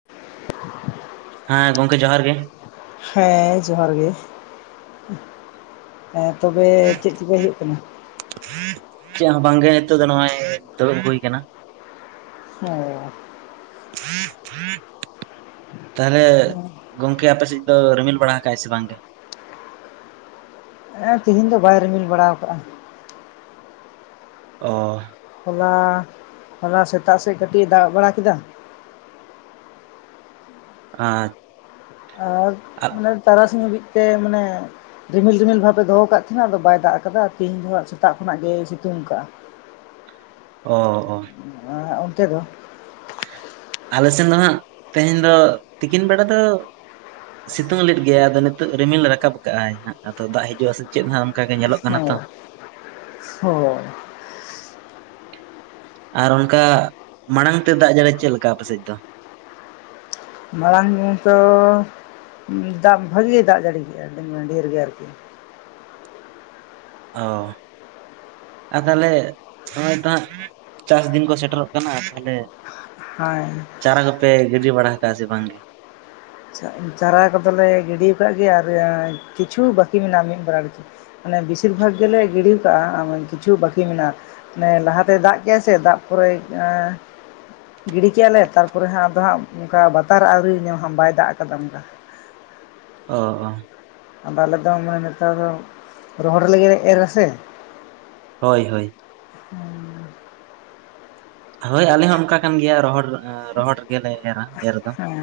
[inaudible] ᱦᱮᱸ ᱜᱚᱝᱠᱮ ᱡᱚᱦᱟᱨ ᱜᱮ ᱾ ᱦᱮᱸ ᱡᱚᱦᱟᱨ ᱜᱮ, ᱦᱮᱸ ᱛᱚᱵᱮ ᱪᱮᱜ ᱪᱤᱠᱟᱹ ᱦᱩᱭᱩᱜ ᱠᱟᱱᱟ ᱾ ᱪᱮᱫ ᱦᱚᱸ ᱵᱟᱝᱜᱮ ᱱᱤᱛᱚᱜ ᱫᱚ ᱱᱚᱜ ᱫᱩᱲᱩᱵ ᱦᱩᱭ ᱠᱟᱱᱟ ᱾ ᱦᱚ [inaudible] ᱛᱟᱦᱞᱮ ᱜᱚᱝᱠᱮ ᱟᱯᱮ ᱥᱮᱫ ᱫᱚ ᱨᱤᱢᱤᱞ ᱵᱟᱲᱟ ᱠᱟᱜᱟᱭ ᱥᱮ ᱵᱟᱝ ᱜᱮ? ᱛᱮᱦᱤᱱ ᱫᱚ ᱵᱟᱭ ᱨᱤᱢᱤᱞ ᱵᱟᱲᱟᱣ ᱠᱟᱜᱼᱟ ᱾ ᱚ ᱦᱚᱞᱟ ᱦᱚᱞᱟ ᱥᱮᱛᱟᱜ ᱥᱮᱜ ᱠᱟᱹᱴᱤᱡ ᱮ ᱫᱟᱜ ᱵᱟᱲᱟ ᱠᱮᱫᱟ ᱾ ᱟᱪ ᱟᱨ ᱢᱟᱱᱮ ᱛᱟᱨᱟᱥᱤᱧ ᱦᱟᱵᱤᱡ ᱛᱮ ᱢᱟᱱᱮ ᱨᱤᱢᱤᱞ ᱨᱤᱢᱤᱞ ᱵᱷᱟᱵ ᱮ ᱫᱚᱦᱚ ᱠᱟᱫ ᱛᱷᱟᱱᱟ ᱟᱫᱚ ᱵᱟᱭ ᱫᱟᱜ ᱠᱟᱫᱟ ᱛᱮᱦᱤᱧ ᱫᱚ ᱦᱟᱸᱜ ᱥᱮᱛᱟᱜ ᱠᱷᱚᱱᱟᱜ ᱜᱮᱭ ᱥᱤᱛᱩᱝ ᱠᱟᱜᱼᱟ ᱾ [inaudible] ᱚ ᱚ ᱛᱮ ᱫᱚ ᱟᱞᱮ ᱥᱮᱱ ᱫᱚ ᱦᱟᱸᱜ ᱛᱮᱦᱮᱧ ᱫᱚ ᱛᱤᱠᱤᱱ ᱵᱮᱲᱟ ᱫᱚ ᱾ ᱥᱤᱛᱩᱝ ᱞᱮᱫ ᱜᱮᱭᱟᱭ ᱟᱫᱚ ᱱᱤᱛᱚᱜ ᱨᱤᱢᱤᱞ ᱨᱟᱠᱟᱵ ᱠᱟᱜᱼ ᱟᱭ ᱦᱟᱸᱜ ᱟᱫᱚ ᱫᱟᱜ ᱦᱤᱡᱩᱜᱼᱟ ᱥᱮ ᱪᱮᱜ ᱦᱟᱸ ᱚᱱᱠᱟ ᱜᱮ ᱧᱮᱞᱚᱜ ᱠᱟᱱᱟ ᱛᱚ [unintelligible] ᱟᱨ ᱚᱱᱠᱟ ᱢᱟᱲᱟᱝ ᱛᱮ ᱫᱟᱜ ᱡᱟᱹᱲᱤ ᱪᱮᱜ ᱞᱮᱠᱟ ᱟᱯᱮᱥᱮᱫ ᱫᱚ ᱾ ᱢᱟᱲᱟᱝ ᱛᱚ ᱫᱟᱜ ᱵᱷᱟᱜᱮ ᱫᱟᱜ ᱡᱟᱹᱨᱤ ᱠᱮᱜᱼᱟ ᱟᱹᱰᱤ ᱰᱷᱮᱨ ᱜᱮ ᱟᱨᱠᱤ ᱾ ᱚ ᱟᱨ ᱛᱷᱟᱞᱮ ᱱᱚᱜᱚᱭ ᱛᱚ ᱦᱟᱸᱜ ᱪᱟᱥ ᱫᱤᱱ ᱠᱚ ᱥᱮᱴᱮᱨᱚᱜ ᱠᱟᱱᱟ ᱛᱷᱟᱞᱮ ᱦᱟᱭ ᱪᱟᱨᱟ ᱜᱚᱯᱮ ᱜᱤᱰᱤ ᱵᱟᱲᱟ ᱠᱟᱜᱼᱟ ᱥᱮ ᱵᱟᱝ ᱜᱮ? ᱪᱟᱜ ᱪᱟᱨᱟ ᱠᱚᱫᱚᱞᱮ ᱜᱤᱰᱤ ᱠᱟᱜ ᱜᱤᱭᱟ ᱟᱨ ᱠᱤᱪᱷᱩ ᱵᱟᱹᱠᱤ ᱢᱮᱱᱟᱜᱼᱟ ᱢᱤᱫ ᱵᱟᱨᱟ ᱢᱟᱱᱮ ᱵᱤᱥᱤᱨ ᱵᱷᱟᱜᱽ ᱜᱮᱞᱮ ᱜᱤᱰᱤ ᱠᱟᱜᱼᱟ ᱠᱤᱪᱷᱩ ᱵᱟᱹᱠᱤ ᱢᱮᱱᱟᱜᱼᱟ ᱾ ᱚᱱᱮ ᱞᱟᱦᱟᱛᱮᱭ ᱫᱟᱜ ᱠᱮᱟᱭ ᱥᱮ ᱫᱟᱜ ᱯᱚᱨᱮ ᱜᱤᱰᱤ ᱠᱮᱭᱟ ᱞᱮ ᱛᱟᱨᱯᱚᱨᱮ ᱦᱟᱸᱜ ᱟᱫᱚ ᱦᱟᱸᱜ ᱚᱝᱠᱟ ᱵᱟᱛᱟᱨ ᱟᱹᱣᱨᱤ ᱧᱟᱢ ᱦᱟᱢ ᱵᱟᱭ ᱫᱟᱜ ᱠᱟᱫᱟ ᱚᱱᱠᱟ ᱾ ᱚ ᱚ ᱟᱞᱮ ᱫᱚᱢ ᱢᱟᱱᱮ ᱱᱮᱛᱟᱨ ᱦᱚ ᱨᱚᱦᱚᱲ ᱞᱮᱜᱮᱨᱮ ᱮᱨᱟᱥᱮ ᱦᱳᱭ ᱦᱳᱭ [inaudible] ᱦᱳᱭ ᱟᱞᱮ ᱦᱚᱸ ᱚᱱᱠᱟ ᱠᱟᱱ ᱜᱮᱭᱟ ᱨᱚᱦᱚᱲ ᱨᱚᱦᱚᱲ ᱜᱮᱞᱮ ᱮᱨᱟ ᱮᱨ ᱫᱚ ᱾ ᱮᱸ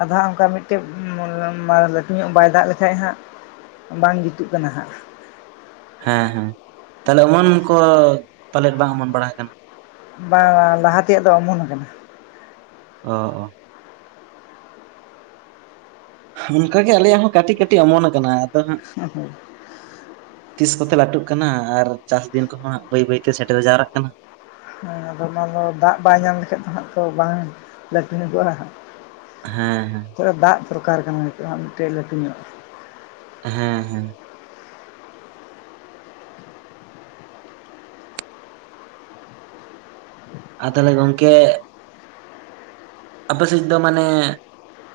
ᱟᱫᱚ ᱦᱟᱸᱜ ᱚᱱᱠᱟ ᱢᱤᱜᱴᱮᱯ ᱞᱟᱹᱴᱩ ᱧᱚᱜ ᱵᱟᱭ ᱫᱟᱜ ᱞᱮᱠᱷᱟᱡ ᱦᱟᱸᱜ ᱾ ᱵᱟᱝ ᱡᱩᱛᱩᱜ ᱠᱟᱱᱟ ᱦᱟᱸᱜ ᱾ ᱦᱮᱸ ᱦᱮᱸ ᱛᱟᱞᱮ ᱚᱢᱚᱱ ᱠᱚ ᱯᱟᱞᱮᱫ ᱵᱟᱝ ᱚᱢᱚᱱ ᱵᱟᱲᱟ ᱠᱟᱱᱟ ᱾ ᱵᱟᱝᱼᱟ ᱞᱟᱦᱟ ᱛᱮᱭᱟᱜ ᱫᱚ ᱚᱢᱚᱱ ᱠᱟᱱᱟ ᱾ ᱚ ᱚ ᱚᱝᱠᱟᱜᱮ ᱟᱞᱮᱭᱟᱜ ᱦᱚᱸ ᱠᱟᱹᱴᱤᱡ ᱠᱟᱹᱴᱤᱡ ᱚᱢᱚᱱ ᱟᱠᱟᱱᱟ ᱟᱫᱚ ᱦᱟᱸᱜ ᱛᱤᱥ ᱠᱚᱛᱮ ᱞᱟᱹᱴᱩᱜ ᱠᱟᱱᱟ ᱟᱨ ᱪᱟᱥ ᱫᱤᱱ ᱠᱚᱦᱚ ᱦᱟᱸᱜ ᱵᱟᱹᱭ ᱵᱟᱹᱭ ᱛᱮ ᱥᱮᱴᱮᱨ ᱡᱟᱣᱨᱟᱜ ᱠᱟᱱᱟ ᱟᱫᱚ ᱚᱱᱟ ᱫᱚ ᱫᱟᱜ ᱵᱟᱭ ᱧᱟᱢ ᱞᱮᱠᱷᱟᱱ ᱦᱟᱸᱜ ᱫᱚ ᱵᱟᱝ ᱞᱟᱹᱴᱩ ᱧᱚᱜᱚᱜᱼᱟ ᱦᱟᱸᱜ [inaudible] ᱦᱮᱸ ᱦᱮᱸ ᱫᱟᱜ ᱫᱚᱨᱠᱟᱨ ᱠᱟᱱᱟ ᱱᱤᱛᱚᱜ ᱢᱤᱫᱴᱮᱱ ᱞᱟᱹᱴᱩ ᱧᱚᱜ ᱦᱮᱸ ᱦᱮᱸ ᱟᱨ ᱛᱟᱦᱚᱞᱮ ᱜᱚᱝᱠᱮ ᱟᱯᱮᱥᱮᱫ ᱫᱚ ᱢᱟᱱᱮ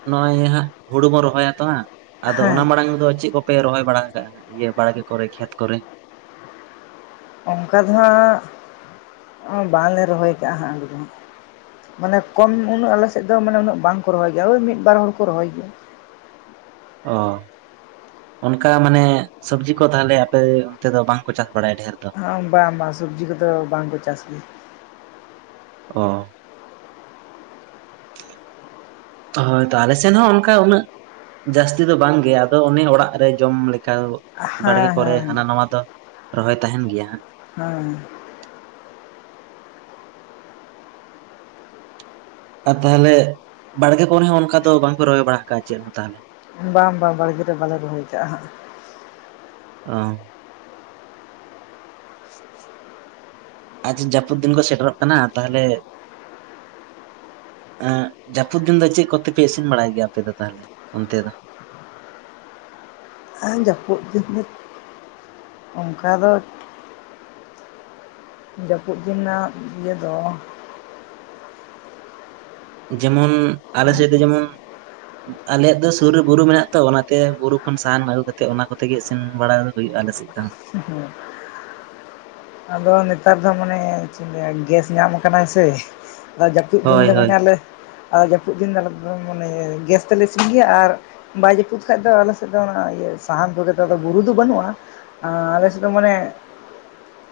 ᱱᱚᱜᱼᱚᱭ ᱦᱟᱸᱜ ᱦᱩᱲᱩ ᱵᱚᱱ ᱨᱚᱦᱚᱭᱟ ᱛᱚ ᱦᱟᱸᱜ ᱟᱫᱚ ᱚᱱᱟ ᱦᱮᱸ ᱢᱟᱲᱟᱝ ᱫᱚ ᱪᱮᱫ ᱠᱚᱯᱮ ᱨᱚᱦᱚᱭ ᱵᱟᱲᱟ ᱟᱠᱟᱜᱼᱟ ᱤᱭᱟᱹ ᱵᱟᱲᱜᱮ ᱠᱚᱨᱮ ᱠᱷᱮᱛ ᱠᱚᱨᱮ ᱚᱱᱠᱟ ᱫᱚ ᱦᱟᱸᱜ ᱵᱟᱝᱞᱮ ᱨᱚᱦᱚᱭ ᱠᱟᱜᱼᱟ ᱦᱟᱸᱜ ᱦᱩᱲᱩ ᱫᱚ ᱢᱟᱱᱮ ᱠᱚᱢ ᱩᱱᱟᱹᱜ ᱟᱞᱮᱥᱮᱫ ᱫᱚ ᱢᱟᱱᱮ ᱩᱱᱟᱹᱜ ᱵᱟᱝ ᱠᱚ ᱨᱚᱦᱚᱭ ᱜᱮᱭᱟ ᱳᱭ ᱢᱤᱫ ᱵᱟᱨ ᱦᱚᱲ ᱠᱚ ᱨᱚᱦᱚᱭ ᱜᱮᱭᱟ ᱚ ᱚᱱᱠᱟ ᱢᱟᱱᱮ ᱥᱚᱵᱡᱤ ᱠᱚ ᱛᱟᱦᱚᱞᱮ ᱟᱯᱮ ᱚᱱᱛᱮ ᱫᱚ ᱵᱟᱝᱠᱚ ᱪᱟᱥ ᱵᱟᱲᱟᱭᱟ ᱰᱷᱮᱨ ᱫᱚ ᱵᱟᱝ ᱵᱟᱝ ᱥᱚᱵᱽᱡᱤ ᱠᱚᱫᱚ ᱵᱟᱝ ᱠᱚ ᱪᱟᱥ ᱜᱮᱭᱟ ᱚ [inaudible] ᱦᱳᱭ ᱛᱚ ᱟᱞᱮᱥᱮᱱ ᱦᱚᱸ ᱚᱱᱠᱟ ᱩᱱᱟᱹᱜ ᱡᱟᱹᱥᱛᱤ ᱫᱚ ᱵᱟᱝ ᱜᱮ ᱟᱫᱚ ᱚᱱᱮ ᱚᱲᱟᱜ ᱨᱮ ᱡᱚᱢ ᱞᱮᱠᱟ ᱵᱟᱲᱜᱮ ᱦᱮᱸ ᱠᱚᱨᱮ ᱦᱮᱸ ᱦᱟᱱᱟ ᱱᱟᱣᱟ ᱫᱚ ᱨᱚᱦᱚᱭ ᱛᱟᱦᱮᱱ ᱜᱮᱭᱟ ᱦᱮᱸ ᱟᱨ ᱛᱟᱦᱚᱞᱮ ᱵᱟᱲᱜᱮ ᱠᱚᱨᱮ ᱦᱚᱸ ᱚᱱᱠᱟ ᱫᱚ ᱵᱟᱝᱯᱮ ᱨᱚᱦᱚᱭ ᱵᱟᱲᱟ ᱠᱟᱜᱼᱟ ᱪᱮᱫ ᱦᱚᱸ ᱛᱟᱦᱚᱞᱮ ᱵᱟᱝ ᱵᱟᱝ ᱵᱟᱲᱜᱮ ᱨᱮ ᱵᱟᱞᱮ ᱨᱚᱦᱚᱭ ᱠᱟᱜᱼᱟ ᱦᱟᱸᱜ ᱚ ᱡᱟᱹᱯᱩᱫ ᱫᱤᱱ ᱠᱚ ᱥᱮᱴᱮᱨᱚᱜ ᱠᱟᱱᱟ ᱛᱟᱦᱚᱞᱮ ᱡᱟᱹᱯᱩᱫ ᱫᱤᱱ ᱫᱚ ᱪᱮᱫ ᱠᱚᱛᱮᱯᱮ ᱤᱥᱤᱱ ᱵᱟᱲᱟᱭ ᱜᱮᱭᱟ ᱟᱯᱮ ᱫᱚ ᱛᱟᱦᱚᱞᱮ ᱚᱱᱛᱮ ᱫᱚ ᱟᱨ ᱡᱟᱹᱯᱩᱫ ᱫᱤᱱ ᱫᱚ ᱚᱱᱠᱟ ᱫᱚ ᱡᱟᱹᱯᱩᱫ ᱫᱤᱱ ᱨᱮᱱᱟᱜ ᱤᱭᱟᱹ ᱫᱚ ᱡᱮᱢᱚᱱ ᱟᱞᱮ ᱥᱮᱫ ᱫᱚ ᱡᱮᱢᱚᱱ ᱟᱞᱮᱭᱟᱜ ᱫᱚ ᱥᱩᱨ ᱨᱮ ᱵᱩᱨᱩ ᱢᱮᱱᱟᱜ ᱛᱚ ᱚᱱᱟᱛᱮ ᱵᱩᱨᱩ ᱠᱷᱚᱱ ᱥᱟᱦᱟᱱ ᱟᱹᱜᱩ ᱠᱟᱛᱮᱜ ᱚᱱᱟ ᱠᱚᱛᱮᱜᱮ ᱤᱥᱤᱱ ᱵᱟᱲᱟ ᱦᱩᱭᱩᱜᱼᱟ ᱟᱞᱮ ᱥᱮᱫ ᱫᱚ ᱦᱮᱸ ᱟᱫᱚ ᱱᱮᱛᱟᱨ ᱫᱚ ᱢᱟᱱᱮ ᱪᱮᱜ ᱤᱧ ᱞᱮᱭᱟ ᱜᱮᱥ ᱧᱟᱢ ᱠᱟᱱᱟ ᱥᱮ ᱟᱫᱚ ᱡᱟᱹᱯᱩᱫ ᱫᱤᱱ ᱦᱳᱭ ᱫᱚ ᱢᱟᱱᱮ ᱦᱳᱭ ᱟᱞᱮ ᱟ ᱡᱟᱹᱯᱩᱫ ᱫᱤᱱ ᱫᱚ ᱢᱟᱱᱮ ᱜᱮᱥ ᱛᱮᱞᱮ ᱤᱥᱤᱱ ᱜᱮᱭᱟ ᱟᱨ ᱵᱟᱭ ᱡᱟᱹᱯᱩᱫ ᱠᱷᱟᱡ ᱫᱚ ᱟᱞᱮ ᱥᱮᱫ ᱫᱚ ᱚᱱᱟ ᱥᱟᱦᱟᱱ ᱠᱚᱜᱮ ᱛᱚ ᱟᱫᱚ ᱵᱩᱨᱩ ᱫᱚ ᱵᱟᱹᱱᱩᱜᱼᱟ ᱟ ᱟᱞᱮ ᱥᱮᱫ ᱫᱚ ᱢᱟᱱᱮ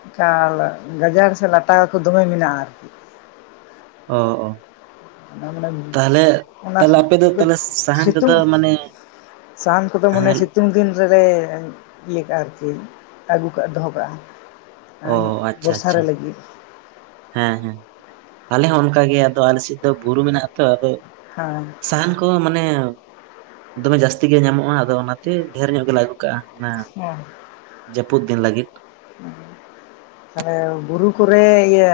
ᱮᱠᱟᱞ ᱜᱟᱡᱟᱲ ᱥᱮ ᱞᱟᱴᱟ ᱠᱚ ᱫᱚᱢᱮ ᱢᱮᱱᱟᱜᱼᱟ ᱟᱨᱠᱤ ᱚ ᱚ ᱚᱱᱟ ᱢᱟᱱᱮ ᱛᱟᱦᱚᱞᱮ ᱚᱱᱟ ᱛᱟᱦᱚᱞᱮ ᱟᱯᱮ ᱫᱚ ᱛᱟᱦᱟᱞᱮ ᱥᱟᱦᱟᱱ ᱛᱮᱫᱚ ᱥᱤᱛᱩᱝ ᱢᱟᱱᱮ ᱥᱟᱦᱟᱱ ᱠᱚᱫᱚ ᱢᱟᱱᱮ ᱦᱮᱸ ᱥᱤᱛᱩᱝ ᱫᱤᱱ ᱞᱮ ᱤᱭᱟᱹ ᱠᱟᱜᱼᱟ ᱟᱨᱠᱤ ᱟᱹᱜᱩ ᱠᱟᱜ-ᱟ ᱫᱚᱦᱚ ᱠᱟᱜᱼᱟ ᱚ ᱟᱨ ᱟᱪᱪᱷᱟ ᱵᱚᱨᱥᱟ ᱟᱪᱪᱷᱟ ᱨᱮ ᱞᱟᱹᱜᱤᱫ ᱦᱮᱸ ᱦᱮᱸ ᱟᱞᱮ ᱦᱚᱸ ᱚᱱᱠᱟ ᱜᱮ ᱟᱫᱚ ᱟᱞᱮᱥᱮᱫ ᱫᱚ ᱵᱩᱨᱩ ᱢᱮᱱᱟᱜ ᱟ ᱛᱚ ᱟᱫᱚ ᱦᱮᱸ ᱥᱟᱦᱟᱱ ᱠᱚ ᱢᱟᱱᱮ ᱫᱚᱢᱮ ᱡᱟᱹᱥᱛᱤ ᱜᱮ ᱧᱟᱢᱚᱜᱼᱟ ᱟᱫᱚ ᱚᱱᱟᱛᱮ ᱰᱷᱮᱨ ᱧᱚᱜ ᱜᱮᱞᱮ ᱟᱹᱜᱩ ᱠᱟᱜᱼᱟ ᱦᱮᱸ ᱡᱟᱹᱯᱩᱫ ᱫᱤᱱ ᱞᱟᱹᱜᱤᱫ ᱛᱟᱦᱚᱞᱮ ᱵᱩᱨᱩ ᱠᱚᱨᱮ ᱤᱭᱟᱹ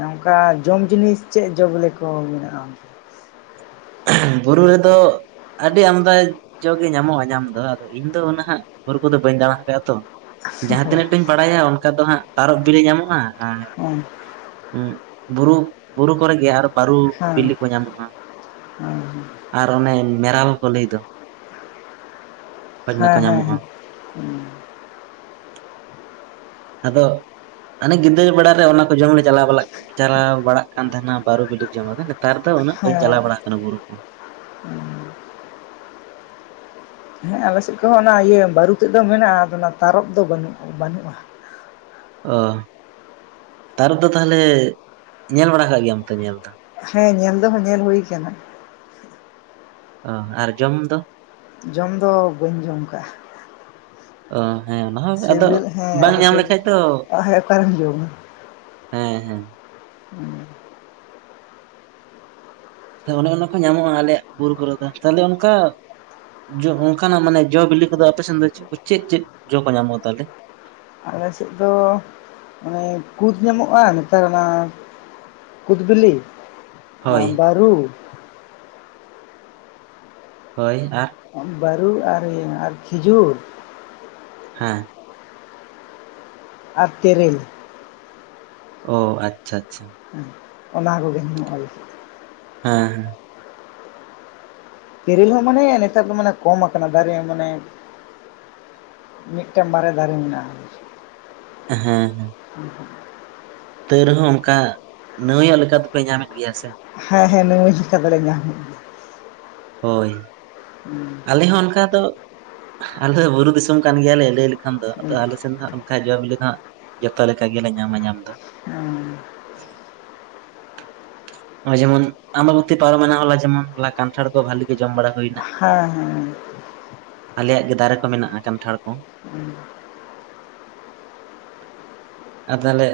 ᱚᱱᱠᱟ ᱡᱚᱢ ᱡᱤᱱᱤᱥ ᱪᱮᱫ ᱡᱚ ᱵᱮᱞᱮ ᱠᱚ ᱢᱮᱱᱟᱜᱼᱟ ᱵᱩᱨᱩ ᱨᱮᱫᱚ ᱟᱹᱰᱤ ᱟᱢᱫᱟ ᱡᱚᱜ ᱜᱮ ᱧᱟᱢᱚᱜᱼᱟ ᱧᱟᱢ ᱫᱚ ᱟᱫᱚ ᱤᱧ ᱫᱚ ᱩᱱᱟᱹᱜ ᱦᱟᱸ ᱵᱩᱨᱩ ᱠᱚᱫᱚ ᱵᱟᱹᱧ ᱫᱟᱬᱟ ᱟᱠᱟᱫᱼᱟ ᱛᱚ ᱡᱟᱦᱟᱸ ᱛᱤᱱᱟᱹᱜ ᱴᱟᱧ ᱵᱟᱲᱟᱭᱟ ᱚᱱᱠᱟ ᱫᱚ ᱦᱟᱸᱜ ᱛᱟᱨᱚᱵ ᱵᱤᱞᱤ ᱧᱟᱢᱚᱜᱼᱟ ᱟᱨ [inaudible] ᱵᱩᱨᱩ ᱵᱩᱨᱩ ᱠᱚᱨᱮᱜᱮ ᱟᱨᱚ ᱵᱟᱨᱩ ᱦᱮᱸ ᱵᱤᱞᱤ ᱠᱚ ᱧᱟᱢᱚᱜᱼᱟ ᱦᱮᱸ ᱾ ᱟᱨ ᱚᱱᱮ ᱢᱮᱨᱟᱞ ᱠᱚ ᱞᱟᱹᱭ ᱫᱚ ᱦᱳᱭ ᱚᱱᱟ ᱠᱚ ᱦᱮᱸ ᱦᱮᱸ ᱧᱟᱢᱚᱜᱼᱟ ᱦᱮᱸ ᱟᱫᱚ ᱦᱟᱱᱮ ᱜᱤᱫᱽᱨᱟᱹ ᱵᱮᱲᱟ ᱨᱮ ᱚᱱᱟ ᱠᱚ ᱡᱚᱢ ᱞᱮ ᱪᱟᱞᱟᱣ ᱪᱟᱞᱟᱣ ᱵᱟᱲᱟᱜ ᱠᱟᱱ ᱛᱟᱦᱮᱱᱟ ᱵᱟᱨᱩ ᱵᱤᱞᱤ ᱡᱚᱢ ᱱᱮᱛᱟᱨ ᱫᱚ ᱩᱱᱟᱹᱜ ᱵᱟᱹᱧ ᱦᱮᱸ ᱪᱟᱞᱟᱣ ᱵᱟᱲᱟᱜ ᱠᱟᱱᱟ ᱵᱩᱨᱩ ᱠᱚ ᱦᱮᱸ ᱟᱞᱮᱥᱮᱫ ᱚᱱᱟ ᱤᱭᱟᱹ ᱵᱟᱹᱨᱩ ᱛᱮᱫ ᱫᱚ ᱢᱮᱱᱟᱜᱼᱟ ᱟᱫᱚ ᱚᱱᱟ ᱛᱟᱨᱚᱯ ᱫᱚ ᱵᱟᱹᱱᱩᱜ ᱵᱟᱹᱱᱩᱜᱼᱟ ᱾ ᱚ ᱛᱟᱨᱚᱯ ᱫᱚ ᱛᱟᱦᱚᱞᱮ ᱧᱮᱞ ᱵᱟᱲᱟ ᱠᱟᱜ ᱜᱮᱭᱟᱢ ᱛᱚ ᱧᱮᱞ ᱫᱚ ᱦᱮᱸ ᱧᱮᱞ ᱫᱚᱦᱚ ᱧᱮᱞ ᱦᱩᱭ ᱠᱟᱱᱟ ᱚ ᱟᱨ ᱡᱚᱢ ᱫᱚ ᱡᱚᱢ ᱫᱚ ᱵᱟᱹᱧ ᱡᱚᱢ ᱠᱟᱜᱼᱟ ᱾ ᱚ ᱦᱮᱸ ᱚᱱᱟ ᱦᱚᱸ ᱟᱫᱚ ᱥᱤᱵᱤᱞ ᱦᱮᱸ ᱵᱟᱝ ᱟᱫᱚ ᱧᱟᱢ ᱥᱤᱵᱤᱞ ᱞᱮᱠᱷᱟᱡ ᱫᱚ ᱦᱮᱸ ᱚᱠᱟᱨᱮᱢ ᱡᱚᱢᱟ ᱦᱮᱸ ᱦᱮᱸ ᱚᱱᱮ ᱚᱱᱟ ᱠᱚ ᱧᱟᱢᱚᱜᱼᱟ ᱟᱞᱮᱭᱟᱜ ᱵᱩᱨᱩ ᱠᱚᱨᱮ ᱫᱚ ᱛᱟᱦᱚᱞᱮ ᱚᱱᱠᱟ ᱡᱚ ᱚᱱᱠᱟᱱᱟᱜ ᱢᱟᱱᱮ ᱡᱚ ᱵᱤᱞᱤ ᱠᱚᱫᱚ ᱟᱯᱮᱥᱱ ᱫᱚ ᱪᱮᱫ ᱪᱮᱫ ᱡᱚ ᱠᱚ ᱧᱟᱢᱚᱜᱼᱟ ᱛᱟᱦᱚᱞᱮ ᱟᱞᱮᱥᱮᱫ ᱫᱚ ᱟᱱᱮ ᱠᱩᱫ ᱧᱟᱢᱚᱜᱼᱟ ᱱᱮᱛᱟᱨ ᱚᱱᱟ ᱠᱩᱫᱽᱵᱤᱞᱤ ᱦᱳᱭ ᱟᱨ ᱵᱟᱹᱨᱩ ᱦᱳᱭ ᱟᱨ ᱵᱟᱹᱨᱩ ᱟᱨ ᱟᱨᱮᱢ ᱠᱷᱤᱡᱩᱨ ᱦᱮᱸ [unintelligible] ᱟᱨ ᱛᱮᱨᱮᱞ ᱚ ᱟᱪᱷᱟ ᱟᱪᱷᱟᱪ ᱦᱮ ᱚᱱᱟ ᱠᱚᱜᱮ ᱧ ᱟᱞ [unintelligible] ᱦᱮᱸ ᱛᱮᱤᱨᱤᱞ ᱦᱚᱸ ᱢᱟᱱᱮ ᱱᱮᱛᱟᱨ ᱫᱚ ᱢᱟᱱᱮ ᱠᱚᱢ ᱟᱠᱟᱱᱟ ᱫᱟᱨᱮ ᱦᱚᱸ ᱢᱟᱱᱮ ᱢᱤᱫᱴᱮᱱ ᱢᱟᱨᱮ ᱫᱟᱨᱮ ᱢᱮᱱᱟᱜᱼᱟ᱾ ᱦᱮᱸ ᱦᱩᱸ ᱦᱩᱸ [unintelligible] ᱛᱟᱹᱣ ᱨᱮᱦᱚᱸ ᱚᱱᱠᱟ ᱱᱟᱹᱣᱟᱭᱚᱜ ᱞᱮᱠᱟ ᱫᱚ ᱯᱮ ᱧᱟᱢᱮᱫ ᱜᱮᱭᱟ ᱥᱮ ᱦᱮᱸ ᱦᱮᱸ ᱱᱟᱹᱣᱟᱺᱭ ᱞᱮᱠᱟ ᱫᱚᱞᱮ ᱧᱟᱢ ᱦᱳᱭ ᱦᱩᱸ ᱟᱞᱮ ᱦᱚᱸ ᱚᱱᱠᱟ ᱫᱚ ᱟᱞᱮ ᱫᱚ ᱵᱩᱨᱩ ᱫᱤᱥᱚᱢ ᱠᱟᱱ ᱜᱮᱭᱟᱞᱮ ᱞᱟᱹᱭ ᱞᱮᱠᱷᱟᱱ ᱫᱚ ᱜᱮᱭᱟ ᱟᱫᱚ ᱦᱮᱸ ᱟᱞᱮᱥᱮᱱ ᱫᱚ ᱦᱟᱸᱜ ᱵᱟᱠᱷᱟᱡ ᱡᱚ ᱵᱤᱞᱤ ᱫᱚ ᱦᱟᱸᱜ ᱡᱚᱛᱚ ᱞᱮᱠᱟ ᱜᱮᱞᱮ ᱧᱟᱢᱟ ᱧᱟᱢ ᱫᱚ ᱡᱮᱢᱚᱱ ᱟᱢᱵᱟᱵᱩᱛᱤ ᱯᱟᱨᱚᱢ ᱦᱚᱞᱟ ᱡᱮᱢᱚᱱ ᱠᱟᱱᱴᱷᱟᱲ ᱠᱚ ᱵᱷᱟᱹᱞᱤ ᱜᱮ ᱡᱚᱢ ᱵᱟᱲᱟ ᱦᱩᱭᱱᱟ ᱦᱮᱸ ᱦᱮᱸ ᱟᱞᱮᱭᱟᱜ ᱜᱮ ᱫᱟᱨᱮ ᱠᱚ ᱢᱮᱱᱟᱜᱼᱟ ᱠᱟᱱᱴᱷᱟᱲ ᱠᱚ ᱦᱮᱸ [unintelligible] [unintelligible] ᱟᱨ ᱛᱟᱦᱚᱞᱮ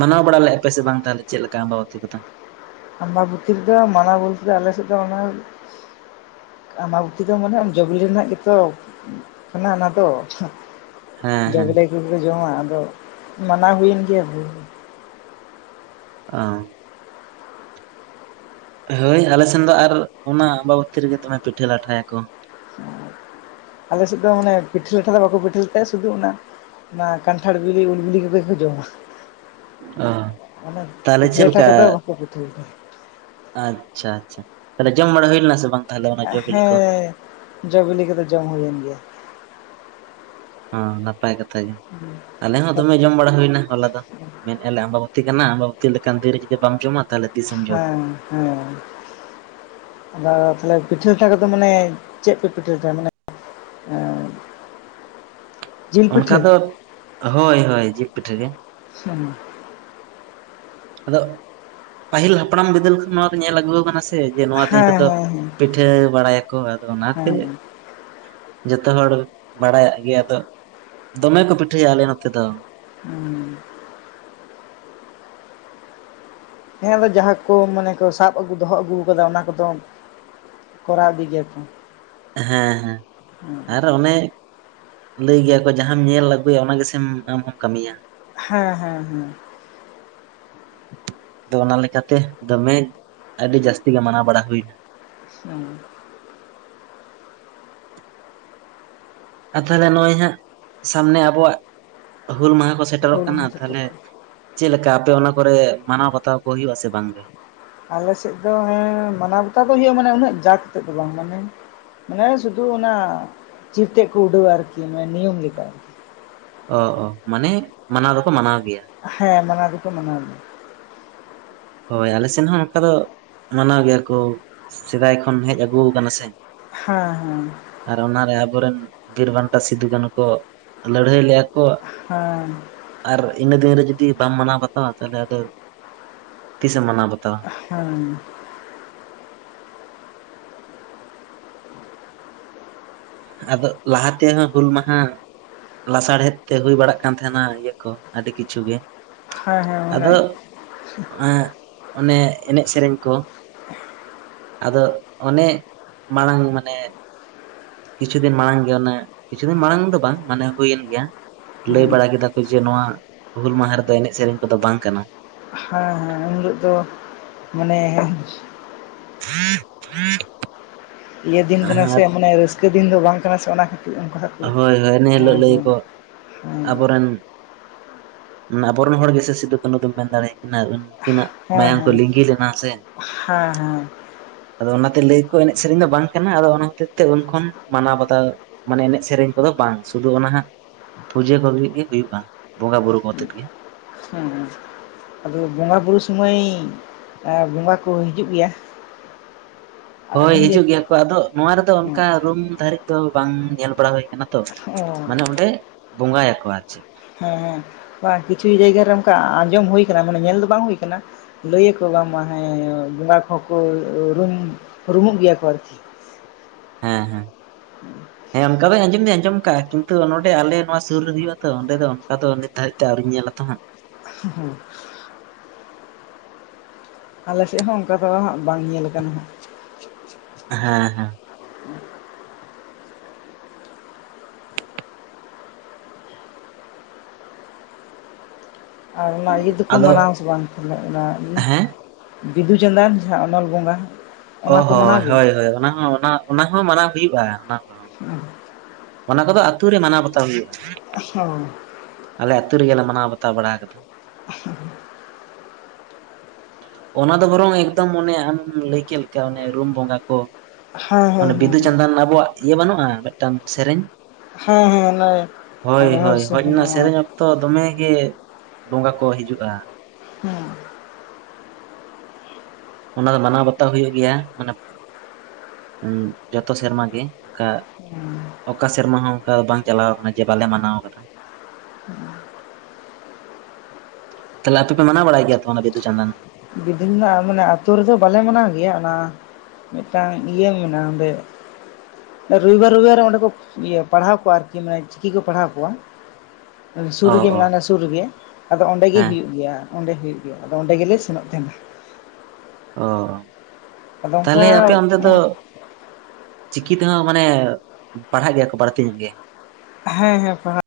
ᱢᱟᱱᱟᱣ ᱵᱟᱲᱟ ᱞᱮᱫᱼᱟ ᱯᱮ ᱥᱮ ᱵᱟᱝ ᱛᱟᱦᱚᱞᱮ ᱪᱮᱫ ᱞᱮᱠᱟ ᱟᱵᱟᱵᱩᱛᱤ ᱠᱚᱫᱚ ᱟᱢᱵᱟᱵᱩᱛᱤ ᱠᱚᱫᱚ ᱢᱟᱱᱟᱣ ᱵᱚᱞᱛᱮ ᱟᱞᱮ ᱥᱮᱫ ᱫᱚ ᱚᱱᱟ ᱟᱢᱵᱟᱵᱩᱛᱤ ᱫᱚ ᱢᱟᱱᱮ ᱡᱚᱵᱤᱞᱤ ᱨᱮᱱᱟᱜ ᱜᱮᱛᱚ ᱠᱟᱱᱟ ᱚᱱᱟ ᱫᱚ ᱦᱮᱸ ᱦᱮᱸ ᱡᱚᱵᱤᱞᱮ ᱠᱚᱜᱮ ᱠᱚ ᱡᱚᱢᱟ ᱟᱫᱚ ᱢᱟᱱᱟᱣ ᱦᱩᱭᱮᱱ ᱜᱮᱭᱟ ᱵᱷᱟᱹᱭ ᱚ ᱦᱳᱭ ᱟᱞᱮ ᱥᱮᱱ ᱫᱚ ᱟᱨ ᱚᱱᱟ ᱟᱵᱟᱵᱩᱛᱤ ᱨᱮᱜᱮ ᱫᱚᱢᱮ ᱯᱤᱴᱷᱟᱹ ᱞᱟᱴᱷᱟᱭᱟᱠᱚ ᱟᱞᱮ ᱥᱮᱫ ᱫᱚ ᱚᱱᱮ ᱯᱤᱴᱷᱟᱹ ᱞᱟᱴᱷᱟ ᱫᱚ ᱵᱟᱠᱚ ᱯᱤᱴᱷᱟᱹ ᱞᱟᱴᱷᱟᱭᱟ ᱥᱩᱫᱩ ᱚᱱᱟ ᱚᱱᱟ ᱠᱟᱱᱴᱷᱟᱲ ᱵᱤᱞᱤ ᱩᱞ ᱵᱤᱞᱤ ᱠᱚᱜᱮ ᱠᱚ ᱡᱚᱢᱟ ᱚ ᱢᱟᱱᱮ ᱛᱟᱦᱚᱞᱮ ᱯᱤᱴᱷᱟᱹ ᱪᱮᱫ ᱞᱟᱴᱷᱟ ᱠᱚᱫᱚ ᱵᱟᱯᱮ ᱯᱤᱴᱷᱟᱹᱭᱟ ᱟᱪᱷᱟ ᱟᱪᱷᱟ ᱛᱟᱦᱚᱞᱮ ᱡᱚᱢ ᱵᱟᱲᱟ ᱦᱩᱭ ᱞᱮᱱᱟ ᱥᱮ ᱵᱟᱝ ᱛᱟᱦᱚᱞᱮ ᱚᱱᱟ ᱡᱚ ᱵᱤᱞᱤ ᱠᱚ ᱦᱮᱸ ᱡᱚ ᱵᱤᱞᱤ ᱠᱚᱫᱚ ᱡᱚᱢ ᱦᱩᱭᱮᱱ ᱜᱮᱭᱟ ᱦᱚᱸ ᱱᱟᱯᱟᱭ ᱠᱟᱛᱷᱟ ᱜᱮ ᱟᱞᱮ ᱦᱚᱸ ᱫᱚᱢᱮ ᱡᱚᱢ ᱵᱟᱲᱟ ᱦᱩᱭᱱᱟ ᱦᱚᱞᱟ ᱫᱚ ᱢᱮᱱ ᱮᱫᱼᱟᱞᱮ ᱟᱢᱵᱟᱵᱚᱛᱤ ᱠᱟᱱᱟ ᱟᱢᱵᱟᱵᱚᱛᱤ ᱞᱮᱠᱟᱱ ᱫᱤᱨᱮ ᱡᱩᱫᱤ ᱵᱟᱢ ᱡᱚᱢᱟ ᱛᱟᱦᱞᱮ ᱦᱮᱸ ᱦᱮᱸ ᱟᱫᱚ ᱛᱟᱦᱞᱮ ᱯᱤᱴᱷᱟᱹ ᱞᱟᱴᱷᱟ ᱠᱚᱫᱚ ᱢᱟᱱᱮ ᱪᱮᱫ ᱯᱮ ᱯᱤᱴᱷᱟᱹ ᱞᱟᱴᱷᱟ ᱢᱟᱱᱮ ᱮᱸ ᱚᱱᱠᱟ ᱫᱚ ᱦᱳᱭ ᱦᱳᱭ ᱡᱤᱞ ᱯᱤᱴᱷᱟᱹ ᱜᱮ [unintelligible] ᱟᱫᱚᱜ ᱯᱟᱹᱦᱤᱞ ᱦᱟᱯᱲᱟᱢ ᱵᱤᱫᱟᱹᱞ ᱠᱷᱚᱱ ᱱᱚᱣᱟ ᱫᱚ ᱧᱮᱞ ᱟᱹᱜᱩᱣ ᱠᱟᱱᱟ ᱥᱮ ᱥᱮ ᱡᱮ ᱱᱚᱣᱟ ᱫᱤᱱ ᱨᱮᱫᱚ ᱦᱮᱸ ᱦᱮᱸ ᱯᱤᱴᱷᱟᱹ ᱵᱟᱲᱟᱭᱟᱠᱚ ᱟᱫᱚ ᱚᱱᱟᱛᱮ ᱡᱷᱚᱛᱚ ᱦᱚᱲ ᱵᱟᱲᱟᱭᱟᱜ ᱜᱮᱭᱟ ᱛᱚ ᱫᱚᱢᱮ ᱠᱚ ᱯᱤᱴᱷᱟᱹᱭᱟ ᱟᱞᱮ ᱱᱚᱛᱮ ᱫᱚ ᱦᱩᱸ ᱦᱮᱸ ᱟᱫᱚ ᱡᱟᱦᱟᱸ ᱠᱚ ᱢᱟᱱᱮ ᱠᱚ ᱥᱟᱵ ᱟᱹᱜᱩ ᱫᱚᱦᱚ ᱟᱹᱜᱩ ᱠᱟᱫᱟ ᱚᱱᱟ ᱠᱚᱫᱚ ᱠᱚᱨᱟᱣ ᱤᱫᱤ ᱜᱮᱭᱟ ᱠᱩ ᱦᱮᱸ ᱦᱮᱸ ᱟᱨ ᱚᱱᱮ ᱞᱟᱹᱭ ᱜᱮᱭᱟ ᱠᱚ ᱡᱟᱦᱟᱸᱢ ᱧᱮᱞ ᱟᱹᱜᱩᱭᱟ ᱚᱱᱟ ᱜᱮᱥᱮᱢ ᱟᱢ ᱦᱚᱸᱢ ᱠᱟᱹᱢᱤᱭᱟ᱾ ᱦᱮᱸ ᱦᱮᱸ ᱦᱮᱸ ᱟᱫᱚ ᱚᱱᱟ ᱞᱮᱠᱟᱛᱮ ᱫᱚᱢᱮ ᱟᱹᱰᱤ ᱡᱟᱹᱥᱛᱤ ᱜᱮ ᱢᱟᱱᱟᱣ ᱵᱟᱲᱟ ᱦᱩᱭ [unintelligible] ᱟᱨ ᱛᱟᱦᱞᱮ ᱱᱚᱜᱼᱚᱭ ᱦᱟᱸᱜ ᱥᱟᱢᱱᱮ ᱟᱵᱚᱣᱟᱜ ᱦᱩᱞ ᱢᱟᱦᱟ ᱠᱚ ᱥᱮᱴᱮᱨᱚᱜ ᱦᱩᱞ ᱠᱟᱱᱟ ᱦᱚᱸ ᱥᱮᱴᱮᱨᱚᱜ ᱛᱟᱦᱞᱮ ᱠᱟᱱᱟ ᱪᱮᱫ ᱞᱮᱠᱟ ᱟᱯᱮ ᱚᱱᱟ ᱠᱚᱨᱮ ᱢᱟᱱᱟᱣ ᱵᱟᱛᱟᱣ ᱠᱚ ᱦᱩᱭᱩᱜ-ᱟ ᱥᱮ ᱵᱟᱝ ᱜᱮ? ᱟᱞᱮ ᱥᱮᱫ ᱫᱚ ᱦᱮᱸ ᱢᱟᱱᱟᱣ ᱵᱟᱛᱟᱣ ᱫᱚ ᱦᱩᱭᱩᱜ-ᱟ ᱢᱟᱱᱮ ᱩᱱᱟᱹᱜ ᱡᱟᱠ ᱟᱛᱮᱫ ᱫᱚ ᱵᱟᱝ ᱢᱟᱱᱮ ᱢᱟᱱᱮ ᱥᱩᱫᱷᱩ ᱚᱱᱟ ᱪᱤᱨ ᱛᱮᱫ ᱠᱚ ᱩᱰᱷᱟᱹᱣᱟ ᱟᱨᱠᱤ ᱱᱤᱭᱚᱢ ᱞᱮᱠᱟ᱾ ᱚ ᱚ ᱢᱟᱱᱮ ᱢᱟᱱᱟᱣ ᱫᱚᱠᱚ ᱢᱟᱱᱟᱣ ᱜᱮᱭᱟ᱾ ᱦᱮᱸ ᱢᱟᱱᱟᱣ ᱫᱚᱠᱚ ᱢᱟᱱᱟᱣ ᱜᱮᱭᱟ᱾ ᱦᱳᱭ ᱟᱞᱮ ᱥᱮᱱ ᱦᱚᱸ ᱱᱚᱠᱟ ᱫᱚ ᱢᱟᱱᱟᱣ ᱜᱮᱭᱟ ᱠᱚ ᱥᱮᱫᱟᱭ ᱠᱷᱚᱱ ᱦᱮᱡ ᱟᱹᱜᱩ ᱟᱠᱟᱱᱟ ᱥᱮ ᱦᱮᱸ ᱦᱮᱸ᱾ ᱟᱨ ᱚᱱᱟᱨᱮ ᱟᱵᱚᱨᱮᱱ ᱵᱤᱨ ᱵᱟᱱᱴᱟ ᱥᱤᱫᱩ ᱠᱟᱱᱩ ᱠᱚ ᱞᱟᱹᱲᱦᱟᱹᱭ ᱞᱮᱫᱼᱟ ᱦᱮᱸ᱾ ᱟᱨ ᱤᱱᱟᱹ ᱫᱤᱱ ᱨᱮ ᱡᱩᱫᱤ ᱵᱟᱢ ᱢᱟᱱᱟᱣ ᱵᱟᱛᱟᱣᱟ ᱛᱟᱦᱚᱞᱮ ᱟᱫᱚ ᱛᱤᱥᱮᱢ ᱢᱟᱱᱟᱣ ᱵᱟᱛᱟᱣᱟ ᱦᱮᱸ᱾ ᱟᱫᱚ ᱞᱟᱦᱟ ᱛᱮᱦᱚᱸ ᱦᱩᱞ ᱢᱟᱸᱦᱟ ᱞᱟᱥᱟᱲᱦᱮᱫ ᱛᱮ ᱦᱩᱭ ᱵᱟᱲᱟᱜ ᱠᱟᱱ ᱛᱟᱦᱮᱱᱟ ᱤᱭᱟᱹ ᱠᱚ ᱟᱹᱰᱤ ᱠᱤᱪᱷᱩ ᱜᱮ ᱦᱮᱸ ᱦᱮᱸ ᱟᱫᱚ ᱦᱮᱸ [unintelligible] ᱚᱱᱮ ᱮᱱᱮᱡ ᱥᱮᱨᱮᱧ ᱠᱚ ᱟᱫᱚ ᱚᱱᱮ [unintelligible] ᱢᱟᱲᱟᱝ ᱢᱟᱱᱮ ᱠᱤᱪᱷᱩ ᱫᱤᱱ ᱢᱟᱲᱟᱝ ᱜᱮ ᱚᱱᱮ ᱠᱤᱪᱷᱩ ᱫᱤᱱ ᱢᱟᱲᱟᱝ ᱫᱚ ᱵᱟᱝ ᱢᱟᱱᱮ ᱦᱩᱭᱮᱱ ᱜᱮᱭᱟ ᱞᱟᱹᱭ ᱚᱱᱮ ᱵᱟᱲᱟ ᱠᱮᱫᱟ ᱠᱚ ᱡᱮ ᱱᱚᱣᱟ ᱦᱩᱞ ᱢᱟᱦᱟ ᱨᱮᱫᱚ ᱮᱱᱮᱡ ᱥᱮᱨᱮᱧ ᱠᱚᱫᱚ ᱵᱟᱝ ᱠᱟᱱᱟ᱾ ᱦᱮᱸ ᱦᱮᱸ᱾ ᱩᱱ ᱦᱤᱞᱚᱜ ᱫᱚ ᱢᱟᱱᱮ [inaudible] ᱤᱭᱟᱹ ᱫᱤᱱ ᱠᱟᱱᱟ ᱥᱮ ᱢᱟᱱᱮ ᱨᱟᱹᱥᱠᱟᱹ ᱫᱤᱱ ᱫᱚ ᱵᱟᱝ ᱠᱟᱱᱟ ᱥᱮ ᱚᱱᱟ ᱠᱷᱟᱹᱛᱤᱨ ᱩᱱᱠᱩ ᱦᱳᱭ ᱦᱳᱭ ᱱᱤᱭᱟᱹ ᱞᱟᱹᱞᱟᱹᱭ ᱠᱚ ᱦᱮᱸ ᱟᱵᱚᱨᱮᱱ [unintelligible] ᱟᱵᱚᱨᱮᱱ ᱦᱚᱲ ᱜᱮᱥᱮ ᱥᱤᱫᱩ ᱠᱟᱹᱱᱩ ᱫᱚᱢ ᱢᱮᱱ ᱫᱟᱲᱮ ᱟᱠᱤᱱᱟ ᱩᱱᱠᱤᱱᱟᱜ ᱢᱟᱭᱟᱝ ᱠᱚ ᱦᱮᱸ ᱦᱮᱸ ᱞᱤᱸᱜᱤ ᱞᱮᱱᱟ ᱥᱮ ᱦᱮᱸ ᱦᱮᱸ ᱟᱫᱚ ᱚᱱᱟᱛᱮ ᱞᱟᱹᱭ ᱟᱠᱚ ᱮᱱᱮᱡ ᱥᱮᱨᱮᱧ ᱫᱚ ᱵᱟᱝ ᱠᱟᱱᱟ ᱟᱫᱚ ᱚᱱᱟ ᱦᱚᱛᱮᱡ ᱛᱮ ᱩᱱ ᱠᱷᱚᱱ ᱢᱟᱱᱟᱣ ᱵᱟᱛᱟᱣ ᱢᱟᱱᱮ ᱮᱱᱮᱡ ᱥᱮᱨᱮᱧ ᱠᱚᱫᱚ ᱵᱟᱝ ᱥᱩᱫᱷᱩ ᱚᱱᱟ ᱦᱟᱸᱜ ᱯᱩᱡᱟᱹ ᱠᱚ ᱞᱟᱹᱜᱤᱫ ᱜᱤ ᱦᱩᱭᱩᱜᱼᱟ ᱵᱚᱸᱜᱟ ᱵᱩᱨᱩ ᱠᱚ ᱟᱛᱮᱫ ᱜᱮ ᱦᱮᱸ᱾ ᱟᱫᱚ ᱵᱚᱸᱜᱟ ᱵᱩᱨᱩ ᱥᱩᱢᱚᱭ ᱵᱚᱸᱜᱟ ᱠᱚ ᱦᱤᱡᱩᱜ ᱜᱮᱭᱟ? [unintelligible] ᱦᱳᱭ ᱦᱤᱡᱩᱜ ᱜᱮᱭᱟ ᱠᱚ ᱟᱫᱚ ᱱᱚᱣᱟ ᱨᱮᱫᱚ ᱚ ᱚᱱᱠᱟ ᱨᱩᱢ ᱫᱷᱟᱹᱨᱤᱡ ᱫᱚ ᱵᱟᱝ ᱧᱮᱞ ᱵᱟᱲᱟ [unintelligible] [unintelligible] ᱚ ᱢᱟᱱᱮ ᱚᱸᱰᱮ ᱵᱚᱸᱜᱟᱭᱟᱠᱚ ᱟᱨ ᱪᱮᱫ ᱦᱮᱸ ᱦᱮᱸ᱾ ᱵᱟᱝ ᱠᱤᱪᱷᱩ ᱡᱟᱭᱜᱟ ᱨᱮ ᱚᱱᱠᱟ ᱟᱸᱡᱚᱢ ᱦᱩᱭ ᱟᱠᱟᱱᱟ ᱢᱟᱱᱮ ᱧᱮᱞ ᱫᱚ ᱵᱟᱝ ᱦᱩᱭ ᱟᱠᱟᱱᱟ ᱞᱟᱹᱭ ᱟᱠᱚ ᱵᱟᱝ ᱢᱟ ᱦᱮᱸ [unintelligible] ᱵᱚᱸᱜᱟ ᱠᱚᱦᱚᱸ ᱠᱚ [unintelligible] ᱨᱩᱢᱩᱜ ᱜᱮᱭᱟ ᱠᱚ ᱟᱨᱠᱤ ᱦᱮᱸ ᱦᱮᱸ᱾ [unintelligible] ᱦᱮᱸ ᱚᱱᱠᱟ ᱫᱚ ᱟᱡᱚᱢ ᱫᱩᱧ ᱟᱡᱚᱢ ᱠᱟᱜᱟ ᱠᱤᱱᱛᱩ ᱱᱚᱰᱮ ᱟᱞᱮ ᱱᱚᱣᱟ ᱥᱩᱨ ᱨᱮ ᱦᱩᱭᱩᱜᱼᱟ ᱛᱚ ᱚᱸᱰᱮ ᱫᱚ ᱚᱱᱠᱟ ᱫᱚ ᱱᱤᱛ ᱫᱷᱟᱨᱤᱡ ᱛᱮ ᱟᱹᱣᱤᱧ ᱧᱮᱞ ᱟᱛᱚ ᱦᱟᱸᱜ [unintelligible] ᱟᱞᱮ ᱥᱮᱫ ᱦᱚᱸ ᱚᱱᱠᱟ ᱫᱚ ᱦᱟᱸᱜ ᱵᱟᱝ ᱧᱮᱞ ᱟᱠᱟᱱᱟ ᱦᱟᱸᱜ ᱦᱮᱸ ᱦᱮᱸ᱾ ᱟᱨ ᱚᱱᱟ ᱤᱭᱟᱹ ᱫᱚ ᱠᱚ ᱟᱫᱚ ᱢᱟᱱᱟᱣᱟ ᱥᱮ ᱵᱟᱝ [unintelligible] ᱚᱱᱟ ᱤᱭᱟᱹ ᱦᱮᱸ ᱵᱤᱫᱩ ᱪᱟᱸᱫᱟᱱ ᱡᱟᱦᱟᱸ ᱚᱱᱚᱞ ᱵᱚᱸᱜᱟ [unintelligible] ᱚᱱᱟ ᱦᱚᱸ ᱠᱚ ᱦᱳᱭ ᱢᱟᱱᱟᱣ ᱜᱮᱭᱟ ᱦᱳᱭ ᱚᱱᱟ ᱦᱚᱸ ᱚᱱᱟ ᱦᱚᱸ ᱢᱟᱱᱟᱣ ᱦᱩᱭᱩᱜᱼᱟ ᱚᱱᱟ ᱦᱚᱸ ᱚᱱᱟ ᱠᱚᱫᱚ ᱟᱹᱛᱩ ᱨᱮ ᱢᱟᱱᱟᱣ ᱵᱟᱛᱟᱣ ᱦᱩᱭᱩᱜᱼᱟ᱾ ᱦᱮᱸ ᱜᱚᱢᱠᱮ ᱟᱞᱮ ᱟᱹᱛᱩ ᱨᱮᱜᱮ ᱞᱮ ᱢᱟᱱᱟᱣ ᱵᱟᱛᱟᱣ ᱵᱟᱲᱟ ᱟᱠᱟᱫᱟ᱾ [unintelligible] ᱚᱱᱟ ᱫᱚ ᱵᱚᱨᱚᱝ ᱮᱠᱫᱚᱢ ᱚᱱᱮ ᱟᱢ ᱮᱢ ᱞᱟᱹᱭ ᱠᱮᱫ ᱞᱮᱠᱟ ᱚᱱᱮ ᱨᱩᱢ ᱵᱚᱸᱜᱟ ᱠᱚ ᱦᱮᱸ ᱦᱮᱸ ᱚᱱᱮ ᱵᱤᱫᱩᱼᱪᱟᱸᱫᱟᱱ ᱟᱵᱚᱣᱟᱜ ᱤᱭᱟᱹ ᱵᱟᱹᱱᱩᱜᱼᱟ ᱢᱤᱫᱴᱟᱝ ᱥᱮᱨᱮᱧ ᱦᱮᱸ ᱦᱮᱸ ᱦᱮᱸ ᱦᱮᱸ ᱦᱳᱭ ᱚᱱᱮ ᱱᱟᱹᱦᱟᱨ ᱦᱳᱭ ᱥᱮ ᱦᱳᱭ ᱚᱱᱟ ᱦᱮᱱᱟᱜᱼᱟ ᱥᱮᱨᱮᱧ ᱚᱠ ᱛᱚ ᱫᱚᱢᱮ ᱜᱮ ᱵᱚᱸᱜᱟ ᱠᱚ ᱦᱤᱡᱩᱜᱼᱟ ᱚᱱᱟ ᱫᱚ ᱢᱟᱱᱟᱣ ᱵᱟᱛᱟᱣ ᱦᱩᱭᱩᱜ ᱜᱮᱭᱟ ᱢᱟᱱᱮ ᱩᱸᱻ ᱡᱚᱛᱚ ᱥᱮᱨᱢᱟ ᱜᱮ ᱚᱝᱠᱟ ᱚᱠᱟ ᱥᱮᱨᱢᱟ ᱦᱚᱸ ᱚᱝᱠᱟ ᱵᱟᱝ ᱪᱟᱞᱟᱣ ᱟᱠᱟᱱᱟ ᱡᱮ ᱵᱟᱞᱮ ᱢᱟᱱᱟᱣ ᱟᱠᱟᱫᱟ ᱛᱟᱦᱞᱮ ᱟᱯᱮ ᱢᱟᱱᱟᱣ ᱵᱟᱲᱟᱭ ᱜᱮᱭᱟ ᱛᱚ ᱚᱱᱟ ᱵᱤᱫᱩ- ᱪᱟᱸᱫᱟᱱ ᱡᱩᱫᱤᱧ ᱢᱮᱱᱟ ᱢᱟᱱᱮ ᱟᱹᱛᱩ ᱨᱮᱫᱚ ᱵᱟᱞᱮ ᱢᱟᱱᱟᱣ ᱜᱮᱭᱟ ᱚᱱᱟ ᱢᱤᱫᱴᱟᱝ ᱤᱭᱟᱹ ᱢᱮᱱᱟᱜᱼᱟ ᱚᱸᱰᱮ ᱨᱚᱵᱤᱵᱟᱨ ᱨᱚᱵᱤᱵᱟᱨ ᱚᱸᱰᱮ ᱠᱚ ᱯᱟᱲᱦᱟᱣ ᱠᱚᱣᱟ ᱟᱨᱠᱤ ᱢᱟᱱᱮ ᱪᱤᱠᱤ ᱠᱚ ᱯᱟᱲᱦᱟᱣ ᱠᱚᱣᱟ ᱥᱩᱨ ᱚ ᱨᱮᱜᱮ ᱚ ᱢᱮᱱᱟᱜ-ᱟ ᱥᱩᱨ ᱨᱮᱜᱮ ᱟᱫᱚ ᱚᱸᱰᱮᱜᱮ ᱦᱮᱸ ᱦᱩᱭᱩᱜ ᱜᱮᱭᱟ ᱚᱸᱰᱮ ᱦᱩᱭᱩᱜ ᱜᱮᱭᱟ ᱟᱫᱚ ᱚᱸᱰᱮ ᱜᱮᱞᱮ ᱥᱮᱱᱚᱜ ᱜᱮᱭᱟ ᱛᱟᱦᱮᱱᱟ ᱚ, ᱟᱫᱚ ᱚᱱᱠᱟ ᱛᱟᱦᱞᱮ ᱟᱯᱮ ᱚᱱᱛᱮ ᱫᱚ ᱪᱤᱠᱤ ᱛᱮᱦᱚᱸ ᱢᱟᱱᱮ ᱯᱟᱲᱦᱟᱜ ᱜᱮᱭᱟ ᱠᱚ ᱵᱟᱹᱲᱛᱤ ᱧᱚᱜ ᱜᱮ ᱦᱮᱸ ᱦᱮᱸ ᱯᱟᱲᱦᱟᱜ